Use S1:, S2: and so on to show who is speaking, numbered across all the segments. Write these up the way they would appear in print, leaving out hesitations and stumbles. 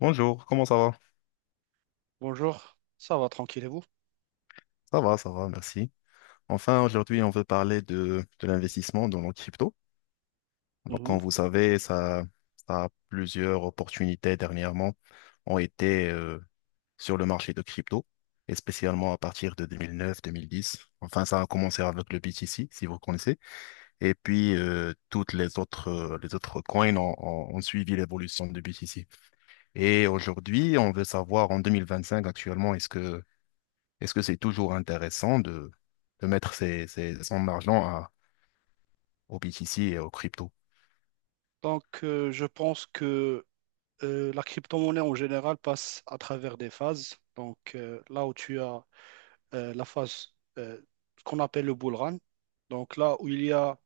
S1: Bonjour, comment ça va?
S2: Bonjour, ça va tranquille et vous?
S1: Ça va, ça va, merci. Enfin, aujourd'hui, on veut parler de l'investissement dans la crypto. Donc,
S2: Mhm.
S1: comme vous savez, ça a plusieurs opportunités dernièrement ont été sur le marché de crypto, et spécialement à partir de 2009-2010. Enfin, ça a commencé avec le BTC, si vous connaissez. Et puis, toutes les autres coins ont suivi l'évolution du BTC. Et aujourd'hui, on veut savoir en 2025 actuellement, est-ce que c'est toujours intéressant de mettre son argent au BTC et au crypto?
S2: Donc, je pense que la crypto-monnaie en général passe à travers des phases. Donc, là où tu as la phase qu'on appelle le bull run, donc là où il y a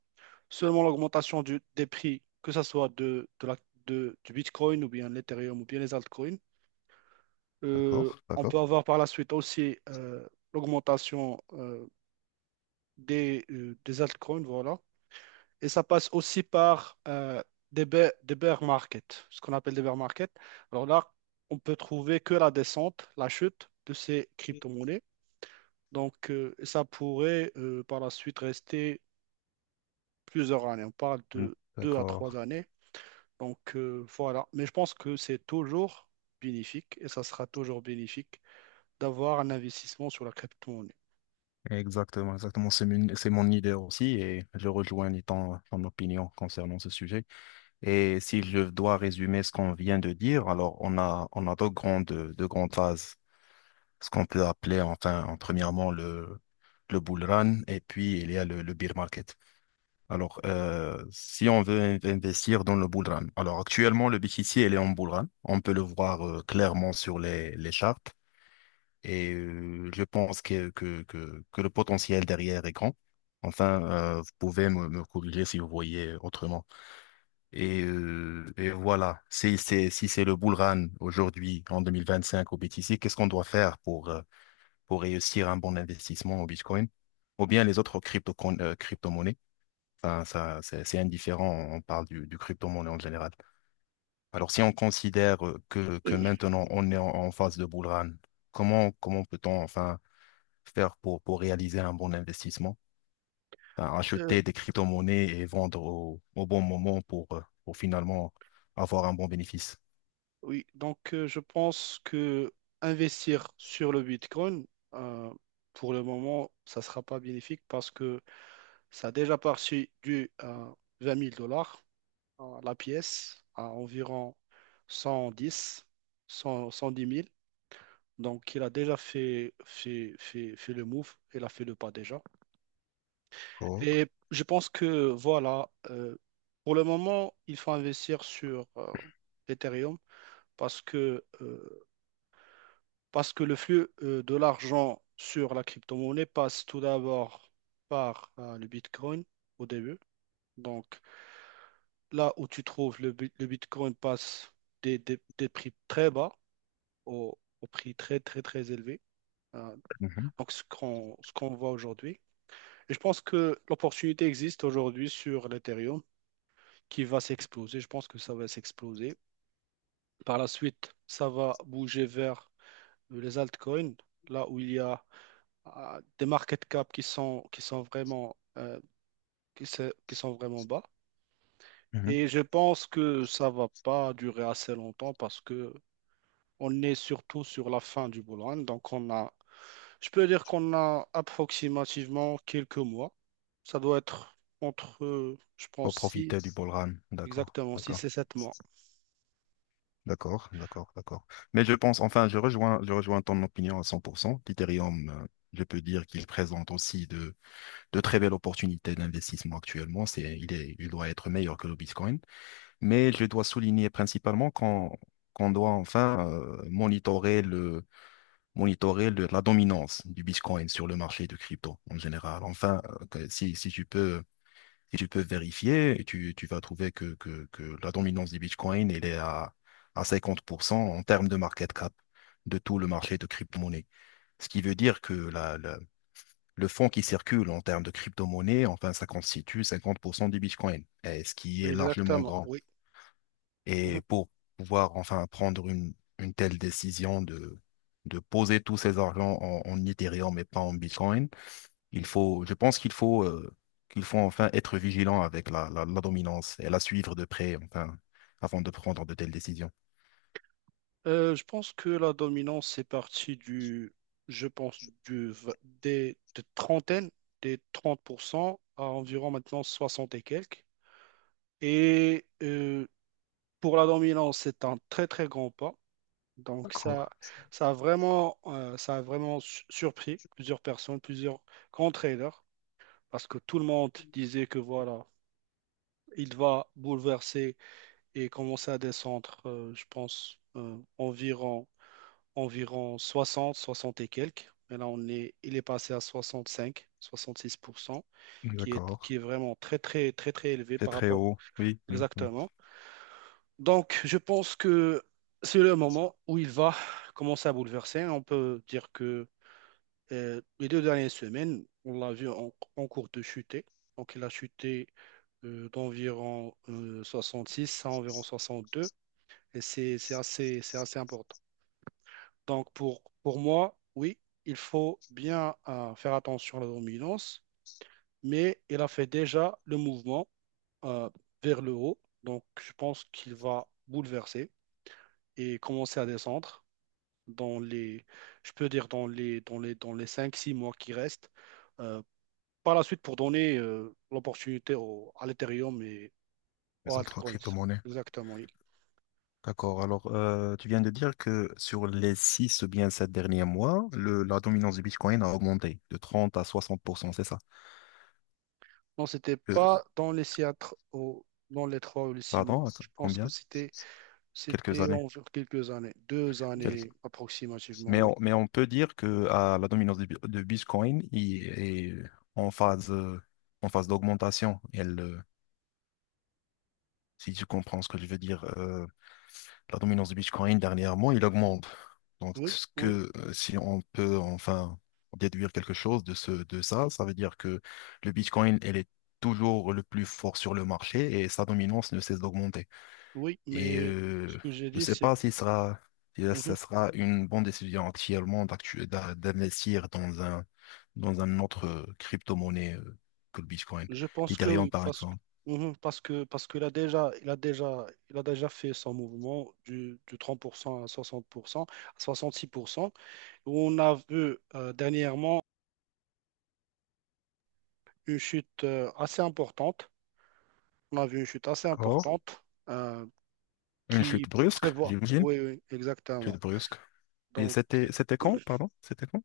S2: seulement l'augmentation des prix, que ce soit de la, du Bitcoin ou bien l'Ethereum ou bien les altcoins.
S1: D'accord,
S2: On peut
S1: d'accord.
S2: avoir par la suite aussi l'augmentation des altcoins, voilà. Et ça passe aussi par des bear markets, ce qu'on appelle des bear markets. Alors là, on peut trouver que la descente, la chute de ces crypto-monnaies. Donc, ça pourrait par la suite rester plusieurs années. On parle
S1: Mm.
S2: de deux à
S1: D'accord.
S2: trois années. Donc, voilà. Mais je pense que c'est toujours bénéfique et ça sera toujours bénéfique d'avoir un investissement sur la crypto-monnaie.
S1: Exactement, exactement. C'est mon idée aussi et je rejoins ton opinion concernant ce sujet. Et si je dois résumer ce qu'on vient de dire, alors on a deux grandes phases ce qu'on peut appeler enfin, en premièrement le bull run et puis il y a le bear market. Alors, si on veut investir dans le bull run, alors actuellement le BTC il est en bull run, on peut le voir clairement sur les charts et je pense que le potentiel derrière est grand. Enfin, vous pouvez me corriger si vous voyez autrement. Et voilà, si c'est le bull run aujourd'hui en 2025 au BTC, qu'est-ce qu'on doit faire pour réussir un bon investissement au Bitcoin ou bien les autres crypto-monnaies. Enfin, ça, c'est indifférent, on parle du crypto-monnaie en général. Alors, si on considère que maintenant on est en phase de bull run, comment peut-on enfin faire pour réaliser un bon investissement? Enfin,
S2: Euh,
S1: acheter des crypto-monnaies et vendre au bon moment pour finalement avoir un bon bénéfice.
S2: Oui, donc je pense que investir sur le Bitcoin, euh, pour le moment, ça ne sera pas bénéfique parce que ça a déjà parti du 20 000 dollars, la pièce, à environ 110, 100, 110 000. Donc il a déjà fait le move, il a fait le pas déjà.
S1: D'accord.
S2: Et je pense que voilà, pour le moment, il faut investir sur Ethereum, parce que euh, Parce que le flux de l'argent sur la crypto-monnaie passe tout d'abord par le Bitcoin au début. Donc là où tu trouves le Bitcoin passe des prix très bas au, au prix très très très élevé. Euh,
S1: Mhm,
S2: donc ce qu'on voit aujourd'hui. Et je pense que l'opportunité existe aujourd'hui sur l'Ethereum qui va s'exploser. Je pense que ça va s'exploser. Par la suite, ça va bouger vers les altcoins, là où il y a à des market cap qui sont vraiment, qui sont vraiment bas.
S1: mhm.
S2: Et je pense que ça va pas durer assez longtemps parce que on est surtout sur la fin du bull run. Donc on a, je peux dire qu'on a approximativement quelques mois. Ça doit être entre, je
S1: Pour
S2: pense, six,
S1: profiter du ballroom. D'accord,
S2: exactement,
S1: d'accord,
S2: 6 et 7 mois.
S1: d'accord, d'accord, d'accord. Mais je pense, enfin, je rejoins ton opinion à 100%. L'Ethereum, je peux dire qu'il présente aussi de très belles opportunités d'investissement actuellement. Il doit être meilleur que le Bitcoin. Mais je dois souligner principalement qu'on doit enfin monitorer la dominance du Bitcoin sur le marché de crypto en général. Enfin, que- si, si tu peux et tu peux vérifier et tu vas trouver que la dominance du Bitcoin, elle est à 50% en termes de market cap de tout le marché de crypto-monnaie. Ce qui veut dire que le fonds qui circule en termes de crypto-monnaie, enfin, ça constitue 50% du Bitcoin, et ce qui est largement
S2: Exactement,
S1: grand.
S2: oui. Mhm.
S1: Et pour pouvoir enfin prendre une telle décision de poser tous ces argents en Ethereum et pas en Bitcoin, je pense qu'il faut enfin être vigilant avec la dominance et la suivre de près, enfin, avant de prendre de telles décisions.
S2: Je pense que la dominance, c'est parti je pense, des 30% à environ maintenant 60 et quelques. Et pour la dominance, c'est un très très grand pas. Donc
S1: D'accord,
S2: ça a vraiment, surpris plusieurs personnes, plusieurs grands traders, parce que tout le monde disait que voilà, il va bouleverser et commencer à descendre, je pense, environ 60, 60 et quelques. Mais là, il est passé à soixante, soixante cinq, six pour cent, qui est,
S1: d'accord.
S2: qui est vraiment très, très, très, très élevé
S1: C'est
S2: par
S1: très
S2: rapport.
S1: haut. Oui, oui, oui.
S2: Exactement. Donc, je pense que c'est le moment où il va commencer à bouleverser. On peut dire que les deux dernières semaines, on l'a vu en cours de chuter. Donc, il a chuté d'environ 66 à environ 62. Et c'est assez important. Donc, pour moi, oui, il faut bien faire attention à la dominance, mais il a fait déjà le mouvement euh, vers le haut. Donc, je pense qu'il va bouleverser et commencer à descendre dans les, je peux dire, dans les cinq six mois qui restent. Euh, Par la suite pour donner l'opportunité à l'Ethereum et aux
S1: Les autres
S2: altcoins.
S1: crypto-monnaies.
S2: Exactement, oui.
S1: D'accord. Alors, tu viens de dire que sur les 6 ou bien 7 derniers mois, la dominance du Bitcoin a augmenté de 30 à 60% c'est ça?
S2: Non, c'était
S1: Euh,
S2: pas dans les Seattle, dans les trois ou les six mois.
S1: pardon, attends,
S2: Je pense que
S1: combien?
S2: c'était
S1: Quelques
S2: c'était
S1: années.
S2: en quelques années, deux
S1: Quel-
S2: années approximativement,
S1: Mais
S2: oui.
S1: on, mais on peut dire que ah, la dominance de Bitcoin il est en phase, euh, en phase d'augmentation. Si tu comprends ce que je veux dire, la dominance de Bitcoin dernièrement, il augmente. Donc,
S2: Oui, oui,
S1: si on peut enfin déduire quelque chose de ça, ça veut dire que le Bitcoin, elle est toujours le plus fort sur le marché et sa dominance ne cesse d'augmenter.
S2: oui,
S1: Et
S2: mais ce que j'ai
S1: je ne
S2: dit,
S1: sais
S2: c'est...
S1: pas si ça
S2: Mhm.
S1: sera une bonne décision actuellement d'investir dans un autre crypto-monnaie que le Bitcoin.
S2: Je pense que
S1: L'Ethereum,
S2: oui,
S1: par
S2: parce que...
S1: exemple.
S2: Mhm, parce qu'il a déjà, il a déjà fait son mouvement du 30% à 60% à 66%. On a vu dernièrement une chute assez importante. On a vu une chute assez
S1: D'accord.
S2: importante
S1: Une
S2: qui
S1: chute brusque,
S2: prévoit.
S1: j'imagine.
S2: Oui, oui,
S1: Chute
S2: exactement.
S1: brusque. Et
S2: Donc,
S1: c'était quand, pardon? C'était quand?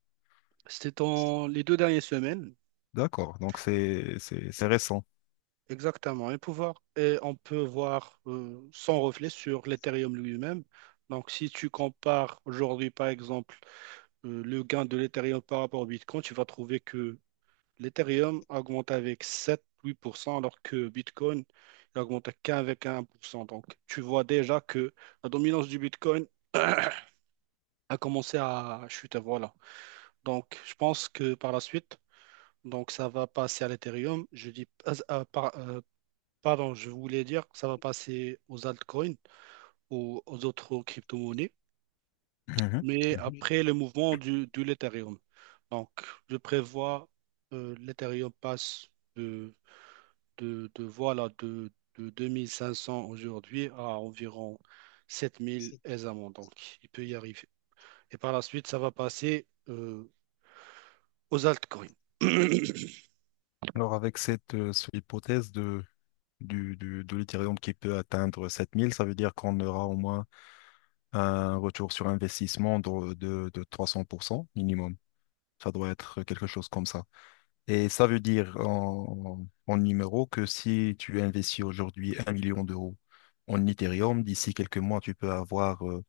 S2: c'était dans les deux dernières semaines,
S1: D'accord. Donc c'est récent.
S2: exactement. Et on peut voir son reflet sur l'Ethereum lui-même. Donc, si tu compares aujourd'hui, par exemple, le gain de l'Ethereum par rapport au Bitcoin, tu vas trouver que l'Ethereum a augmenté avec 7-8%, alors que Bitcoin il augmente qu'avec 1%. Donc, tu vois déjà que la dominance du Bitcoin a commencé à chuter. Voilà. Donc, je pense que par la suite, donc ça va passer à l'Ethereum. Je dis, ah, ah, pardon, je voulais dire que ça va passer aux altcoins, aux autres crypto-monnaies,
S1: Mhm,
S2: mais
S1: mhm.
S2: après le mouvement de l'Ethereum. Donc, je prévois l'Ethereum passe de voilà, de 2 500 aujourd'hui à environ 7 000 aisément. Donc, il peut y arriver. Et par la suite, ça va passer aux altcoins.
S1: Alors avec cette hypothèse de l'Ethereum qui peut atteindre 7 000, ça veut dire qu'on aura au moins un retour sur investissement de 300% minimum. Ça doit être quelque chose comme ça. Et ça veut dire en numéro que si tu investis aujourd'hui un million d'euros en Ethereum, d'ici quelques mois, tu peux avoir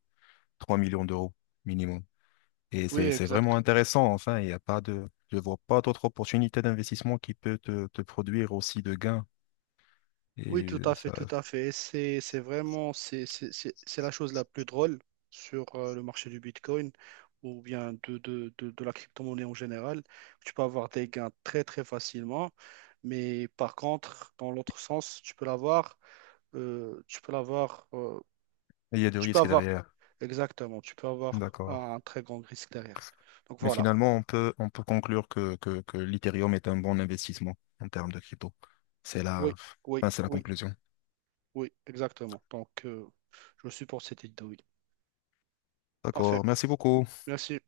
S1: 3 millions d'euros minimum. Et
S2: Oui,
S1: c'est
S2: exact.
S1: vraiment intéressant. Enfin, il n'y a pas de, je vois pas d'autres opportunités d'investissement qui peut te produire aussi de gains.
S2: Oui,
S1: Et
S2: tout à fait,
S1: ça,
S2: tout à fait. Et c'est vraiment, c'est la chose la plus drôle sur le marché du Bitcoin ou bien de la crypto-monnaie en général. Tu peux avoir des gains très, très facilement. Mais par contre, dans l'autre sens, euh, tu peux l'avoir euh,
S1: il y a du
S2: Tu peux
S1: risque
S2: avoir,
S1: derrière.
S2: exactement, tu peux avoir
S1: D'accord.
S2: un très grand risque derrière. Donc
S1: Mais
S2: voilà.
S1: finalement, on peut conclure que l'Ethereum est un bon investissement en termes de crypto. C'est la,
S2: Oui, oui,
S1: enfin, c'est la
S2: oui,
S1: conclusion.
S2: oui, exactement. Donc, je suis pour cette idée, oui. Parfait.
S1: D'accord, merci beaucoup.
S2: Merci.